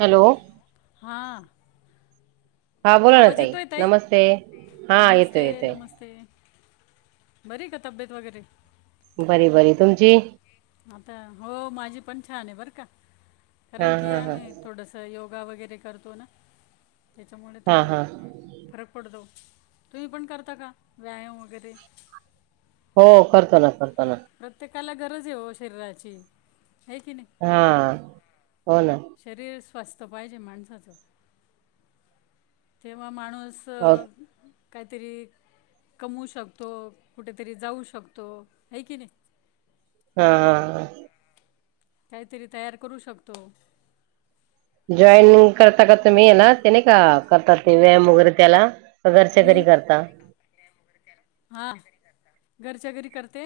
Hello! हां! हा बोला ना आवाज तई येतोय ताई नमस्ते हा येतोय, नमस्ते येतोय नमस्ते बरी का तब्येत वगैरे बरी बरी तुमची? आता हो माझी पण छान आहे बरं का हा कारण की हा हा आम्ही थोडस योग गा वगैरे करतो ना त्याच्यामुळे हा थोडा हा फरक पडतो तुम्ही पण करता का व्यायाम वगैरे. हो करतो ना, करतो. ना प्रत्येकाला गरज ओ शरीराची. आहे की नाही हा! हो ना शरीर स्वस्त पाहिजे माणसाच, तेव्हा माणू हो सं कायतरी कमु शकतो, कुठेतरी जाऊ शकतो, हाय कि नई हा! काहीतरी तयार करू शकतो जॉईनइन करता करता मीयना ते नाही का करता ते व्यायाम वगैरे त्याला का घरच्या हूं घरी करता हा घरच्या घरी कर ते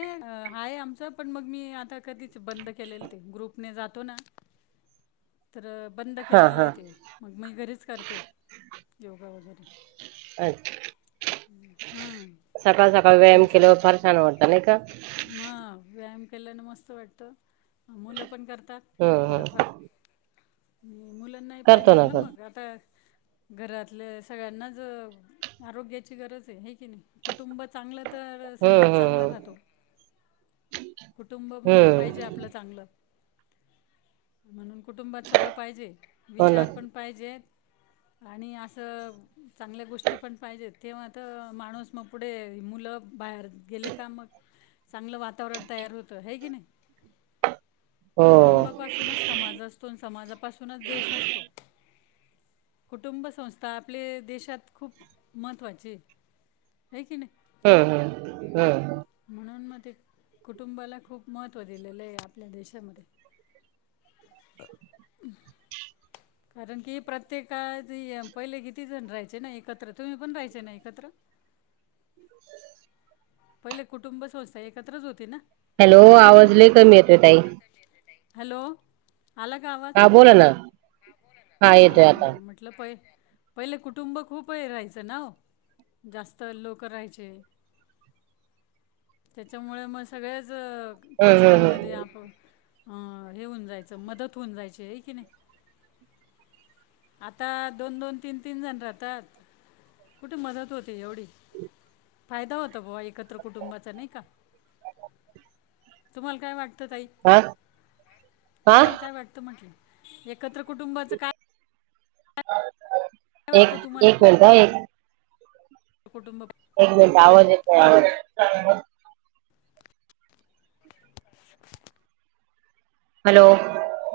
हाय आमचं, पण मग मी आता कधीच बंद केलेलंय. ते ग्रुपने जातो ना तर बंद हा केलेलं य हा ते मग मी घरीच करते योगा वगैरे अच्छा हां [unintelligible] सकाळ, सकाळ व्यायाम असं केल्यावर फार छानं वाटत नही का- मग व्यायाम केल्यानं मस्त वाटतं, मुलं पण करतात हम्म थोडंफार हम्म मुलांना ही करतो पाहिजेच ना मग करतो आता घरातल्या सगळ्यांनाच आरोग्याची गरज हे की नाही कुटुंब चांगलं. तर हम्म समाज चांगला राहतो. हम्म कुटुंब म हम्म पाहिजे हम्म आपलं चांगलं. म्हणून कुटुंबात सगळ पाहिजे, हो ना विचार पण पाहिजेत. आणि असं, चांगल्या गोष्टी पण पाहिजेत. तेव्हा त माणूस मग पुढे, मुलं बाहेर गेले का मग. चांगलं वातावरण तयार होतं, हाय कि नाही. हो कुटुंबापासूनच समाज असतो, आण समाजापासूनच देश असतो. कुटुंब संस्था, आपले देशात खूप महत्त्व आहे. हय की नाही. हं हं! म्हणून मग ते कुटुंबाला खूप महत्त्व दिलेलंय, आपल्या देशामध्ये. ह् कारण कि प्रत्येका पहिले किती जण राहायचे ना एकत्र तुम्ही पण राहायचे ना एकत्र [unintelligible] [unintelligible] पहिले कुटुंब संस्था एकत्रच होती ना हॅलो आहे की आवाज लई नाही कमी येतोय ताई हॅलो आला का आवाज हा बोला ना हा येतोय आता म्हटलं पय पहिले कुटुंब खूप हे राहायचं नाओ जास्त लोक राहायचे त्याच्यामुळे मग सगळ्याच हम्म हम्म गोष्टींमध्ये हम्म आप अं हे होऊन जायचं मदत होऊन जायची हय कि नाही आता दोन दोन तीन तीन जण राहतात कुठे मदत होते एवढी फायदा होतोबा एकत्र कुटुंबाचा नाही का तुम्हाला काय वाट हा हा तुम्हाला काय वाटत म्हटलं एकत्र कुटुंबाच काय वाटतं एक तुम्हाला एक मिनिट एक कुटुंब एक मिनिट आवज येतय आवज हॅलो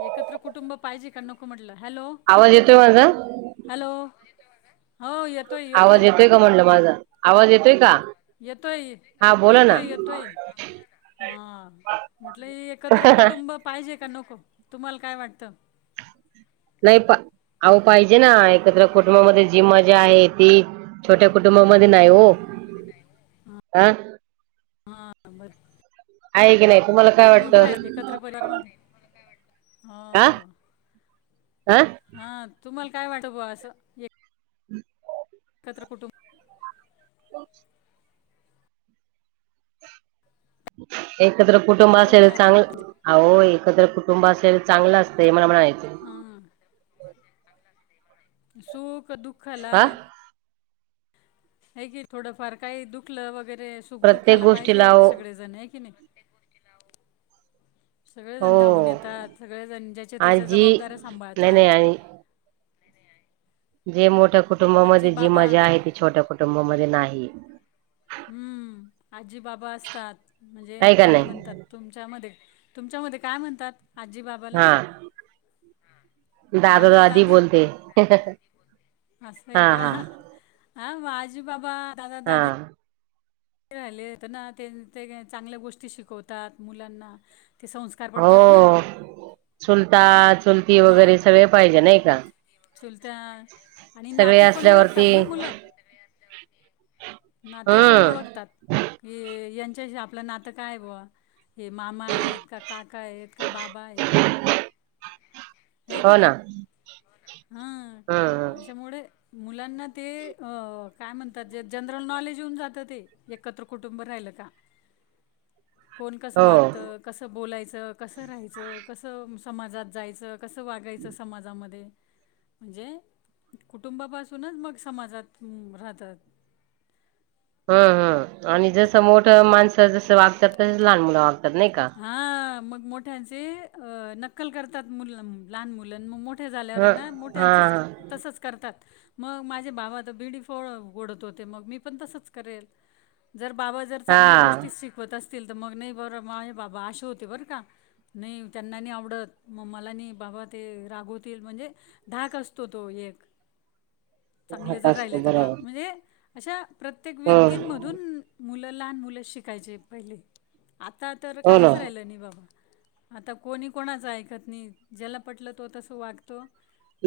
एकत्र कुटुंब पाहिजे का नको म्हटलं हॅलो आवाज येतोय माझा हॅलो हो येतोय आवाज येतोय का म्हटलं माझा आवाज येतोय का येतोय हा बोला ना येतोय येतोय हा म्हटल एकत्र कुटुंब पाहिजे का नोक तुम्हाला काय वाटत नाही आ पाहिजे ना एकत्र कुटुंबामध्ये जी मजा आहे ती छोट्या कुटुंबामध्ये नाही हो आं हा बर आहे की नाही तुम्हाला काय तुम्ही वाटतं रा एकत्र बजार मध्ये हो हा हा तुम्हाला काय वाटव ब असं एकत्र कुटुंब एकत्र कुटुंब असेल आहे चांगलं म्हणजे अहो एकत्र कुटुंब असेल चांगलं असतंय मला म्हणायचं हां सुख दुःखला हा हे की थोडं फार काही दुखलं वगैरे रे सुख प्रत्येक दुखाला पाहिजे गोष्टीला ओ सगळे जण आहे की नाही सगळेजण धावून हो येतात सगळेजण ज्याच्या आणि त्याच्या जी जबाबदाऱ्या नाही सांभाळतात नाही आणि जे मोठ्या आजी कुटुंबामध्ये जी बाबा मजा आहे ती छोट्या कुटुंबामध्ये नाही हम्म आजी बाबा असतात म्हणजे आहे का काय नाही म्हणतात तुमच्या म तुमच्यामध्ये काय म्हणतात आजी बाबाला हा दादा दादी बोलते कस आहे का हा ह आजूबाबा दादा हा दादी ख राहिले हो तर ना ते ते चांगल्या गोष्टी शिकवतात मुलांना ते संस्कार पडतात ना हो चुलता चुलती वगैरे सगळे पाहिजे नाही का चुलता आणि नाते पण ओळखतात ना मुलं हम् नाते पण ओळखतात की यांच्या आपलं नातं काय बा हे मामा आहेत का काका आहेत काय बाबा आहेत. हे क नाही. हां हा हा. त्याच्यामुळे मुलांना ते काय म्हणतात जे जनरल नॉलेज होऊन जातं ते एकत्र कुटुंब राहि का? कोण कसं हो वाटतं कसं बोलायचं कसं राहायचं कसं समाजात जायचं. कसं वागायचं समाजामध्ये म्हणजे कुटुंबापासूनच मग समाजात राहतात. [unintelligible] हम् हम आणि जसं मोठं माणसं जस वागतात तसच लहान मुलं वागतात. नाही का? हा मग मोठ्यांचे नक्कल करतात मु लहान मुलं मग मोठ. मोठे झाल्यावर आहे ह ना हा मोठ्यांचंच तसंच करतात. मग माझे भावा तर बिडी फ ओडत होते मग मी पण तसच करेल. जर बाबा जर हा चांगल्या गोष्टी शिकवत असतील तर मग नाही बबा माझ. बाबा असे होते बर का नाही त्यांना आवडत मग मला बाबा ते रागवतील म्हण. म्हणजे धाक असतो तो एक चांगले हा जर असतो राहिले तर बा बरोबर म्हणजे अशा प्रत्येक हम्म व्यक्तींमधून मुलं लहान मुलं शिकायचे पहिले आता तर हो ना काहीच राहिलं नाही बाबा. आता कोणी कोणाचं ऐकत नाही ज्याला पटलं तो तस वागतो.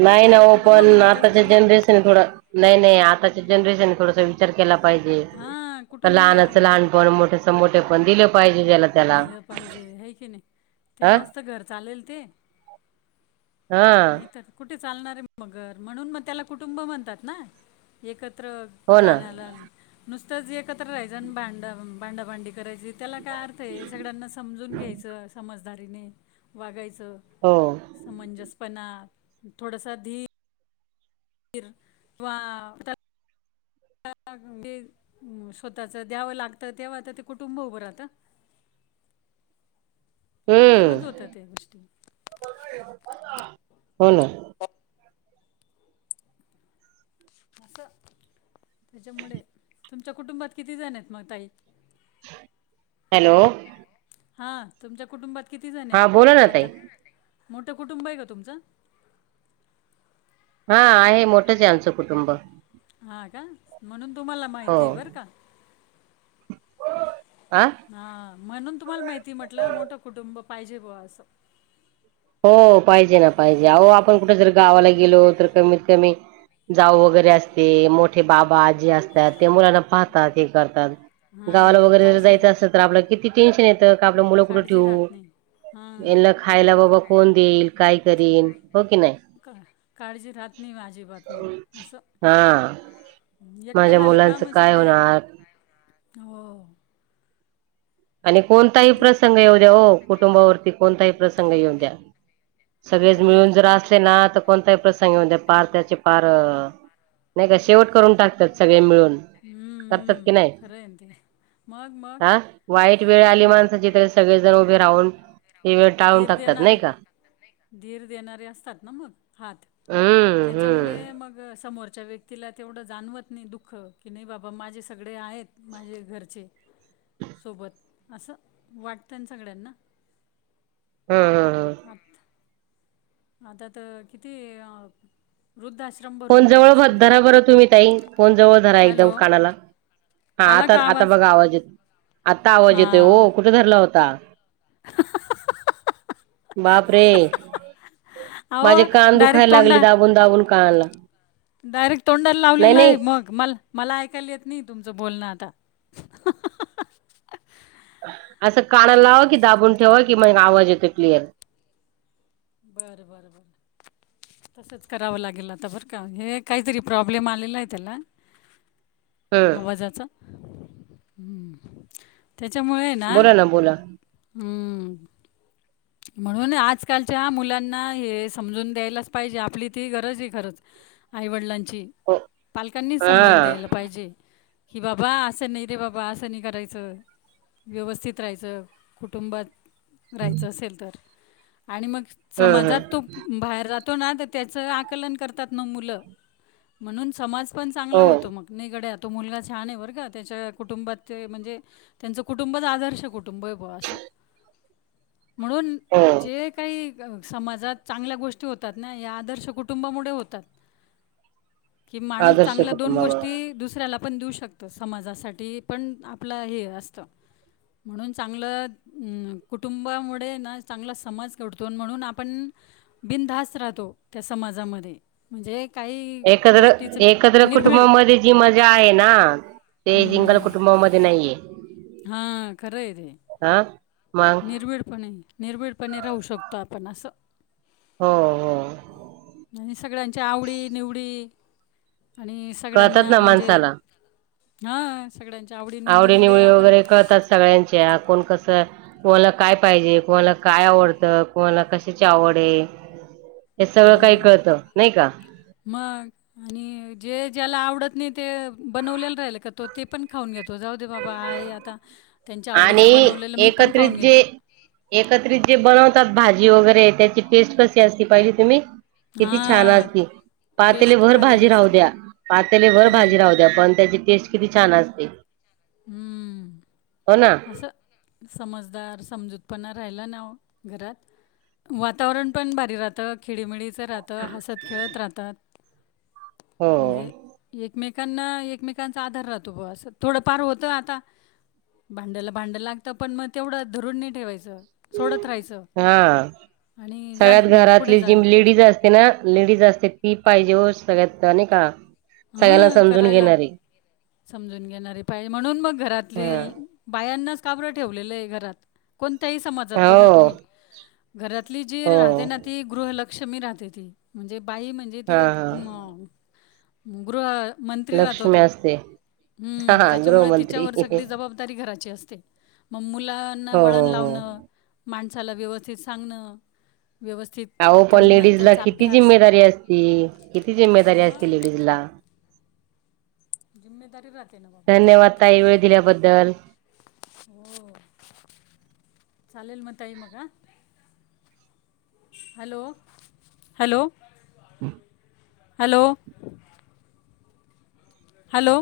नाही ना त्याला हो कुटुंब पण म्हणतच नाही आताच्या ना जनरेशन थोड नाही नाही आताच्या जनरेशन थोडस विचार केला पाहिजे हां कुटुंब लानच आम लहान पण मोठस मोठे पण दिले. दिलं पाहिजे हे कि नाही अ तेव्हाजत घर चालेल ते हा नाहीत कुठे चालणार आहे मर म्हणून मग त्याला कुटुंब म्हणतात ना एकत. हो ना राण्या नु जे एकत्र राहाचं भांड भांड भांडी करायची त्याला काय? अर्थ सगळ्यांना समजून घ्यायचं समजदारीने वागायच. हो म्हजस पण थोडसा धी [unintelligible] हा. ते स्वतःच द्यावं लागत तेव्हा आता ते कुटुंब उभं राहत. [unintelligible] तेव्हाच होत हम्म त्या गोष्टी हो ना. अस त्याच्यामुळे तुमच्या कुटुंबात किती जण आहेत मग ताई. हॅलो. हा तुमच्या कुटुंबात किती जण हा बोला आहेत ना ताई आता मोठं कुटुंब आहे का तुमचं? हा आहे मोठंच आहे आमचं कुटुंब हा का म्हणून तुम्हाला हो माहिती बर का? आ हा म्हणून तुम्हाला माहिती म्हटलं मोठं कुटुंब पाहिजे ब असं. हो पाहिजे ना पाहिजे अहो आपण कुठे जर गावाला गेलो तर कमीत कमी जाऊ वगैरे असते मोठे बाबाजी असतात ते मुलांना पाहतात हे करतात. गावाला हां वगैरे जर काळजी जायचं असेल तर आपल्या किती टेन्शन येतं क आपलं मुलं कुठं काळजी ठेवू. राहत नाही हां यांना खरं खायला आहे ते बाबा कोण देईल काय करल हो की नाही. का काळजी राहत नाही अजिबात मग असं. हा एकटं माझ्या मुलांचं काय होणार? ह. आणि कोणताही प्रसंग येऊ द्या हो कुटुंबावरती कोणताही प्रसंग येऊ द्या. दे सगळेच खरं आहे मिळून ते जर असले ना तर कोणताही प्रसंग येऊ पार त्याचे पार नाही का शेवट करून टाकतात सगळे मिळून हम्म, करतात की हम्म, नाही खरं आहे ना ते मग मग हा वाईट वेळ आली माणसाची तर सगळेजण उभे राहून ते वेळ टाळून धीर टाकतात देणारे नाही का धीर देणारे असतात ना मग हात हम्म हम्म त्याच्यामुळे मग समोरच्या व्यक्तीला तेवढं जाणवत नाही दुःख की नाही बाबा माझे सगळे आहेत माझे घरचे सोबत असं वाटतं ना सगळ्यांना हम्म हम्म हम्म आम अतात किती अ फोन जवळधरा बरं तुम्ही ताई फोन जवळ धरा एकदम हॅलो कानाला हा आला आता का आता बघा आवाज येत आता आवाज येतोय कुठे धरला होता हहहहहहह बाप रे अहो माझे कान डायरेक्ट दुखायला लागले तोंडा दाबून दाबून कानला डायरेक्ट तोंडाला लावलेला आहे मग म मला ऐकायला येत नाही तुमच ो बोल ना आता असं काना काय लावा कि दाबून ठेवा की मग आवाज येतो क्लिअर बरं बरं बरं तसंच करावं लागेल आता बरं का हे काहीतरी प्रॉब्लेम आलेला आहे त्याला हम्म आवाजाचा हम्म त्याच्यामुळे ना बोला बोला हम्म म्हणून आजकालच्या मुलांना हे समजून द्यायलाच पाहिजे आपली ती गरज आहे खरंच आईवडिलांची हो पालकांनी हा समजून द्यायला पाहिजे कि बाबा असं नाही रे बाबा असं नाही करायचं व्यवस्थित राहायचं कुटुंबात हम् राहायचं आणि मग हम्म समाजात तो बाहेर ज त्याच आकलन करतात मुल म्हणून समाज पण चांगला हो होतो मग निगड तो मुलगा छान आहे बरं का त्याच्या कुटुंबात ते म्हणजे त्यांचं कुटुंबच आदर्श कुटुंब आहे ब असं म्हणून हो जे काही समाजात चांगल्या गोष्टी होतात ना या आदर्श कुटुंबामुळे होतात की माणूस आदर्श चांगल्या दोन कुटुंबामुळे. गोष्टी दुसऱ्याला आपण देऊ शकतो समाजासाठी पण आपलं हे असतं म्हणून चांगलं कुटुंब कुटुंबामुळे ना चांगला समाज घडतो म्हणून आपण बिनधास राहतो त्या समाजामध्ये म्हणजे काही एकत्र गोष्टीचं एकत्र निर्भीड कुटुंबामध्ये जी मजा आहे ना ते सिंगल कुटुंबामध्ये नाहीये हा खरं रे हा मग निर्भिडपणे निर्भिडपणे राहू शकतो आपण असं हो हो आवडी निवडी आणि कळतात सगळ्यांना ना म्हणजे माणसाला हां सगळ्यांच्या आवडी आवडी-निवडीमुळे निवळी आपण वगैरे कळतात सगळ्यांच्या कोण कसं कोणाला काय पाहिजे कोणाला काय आवडतं कोणाला कशाची आवड आहे हे सगळं काही हा कळतं नाही का मग आणि जे ज्याला आवडत ते बनवलेला राहिल का तो ते पण खाऊन घेतो जाऊ दे बाबा आहे आता त्यांच्या आवडीचं आणि बनवलेलं मी पण खाऊन एकत्रित जे घेतो. एकत्रित जे बनवतात भाजी वगैरे अे त्याची टेस्ट कशी असती पाहिजे तुम्ही किती छान हां, असती पातेली टेस्ट भर भारीच भाजी राहू असते. द्या पातेली भर खरं आहे. भाजी राहू द्या पण त्याची टेस्ट किती छान असते हो ना हम्म असं समजदार समजूतपना राहिला ना घरात वातावरण पण भारी राहत खिळीमिळीच राहतं हसत खेळत राहत हो म्हणजे एकमे ना एकमेकांचा आधार राहतो ब अस थोडंफार होत आता भांड्याला भांड लागतं पण मग तेवढं धरून नाही ठेवायचं सोडत राहायचं हा आणि जा सगळ्यात पुढे घरातली जा जी लेडीज असते ना लेडीज असते ही पाहिजे हो सगळ्यात आणि का सगळ्यांना हां समजून करायला घेणारे समजून घेणारे पाहिजे म्हणून मग घरातले हा बायांनाच काब्र ठेवलेलं आहे घरात कोण समज बघा हो तुम् घरातली जी हो राह ना त ग लक्ष्मी राहते ती म्हणजे बाई म्हणजे ती हा एक हा गृह लक्ष्मी्या असते हा हम्म हा त्याच्यामुळे गृहमंत्री तिच्यावर हो सगळी जबाबदारी घराची असते मग मुलांना वळण हो हो लावणं माणसाला व्यवस्थित सांगणं व्यवस्थित अहो पण त्यांना लेडीज ला त्यांचा किती अभ्यास जिम्मेदारी असती किती जिम्मेदारी असती मग लेडीज ला जिम्मेदारी राहते ना बाबा धन्यवाद ताई वेळ दिल्याबद्दल हो चालेल म म हॅलो हॅलो हम हॅलो. हॅलो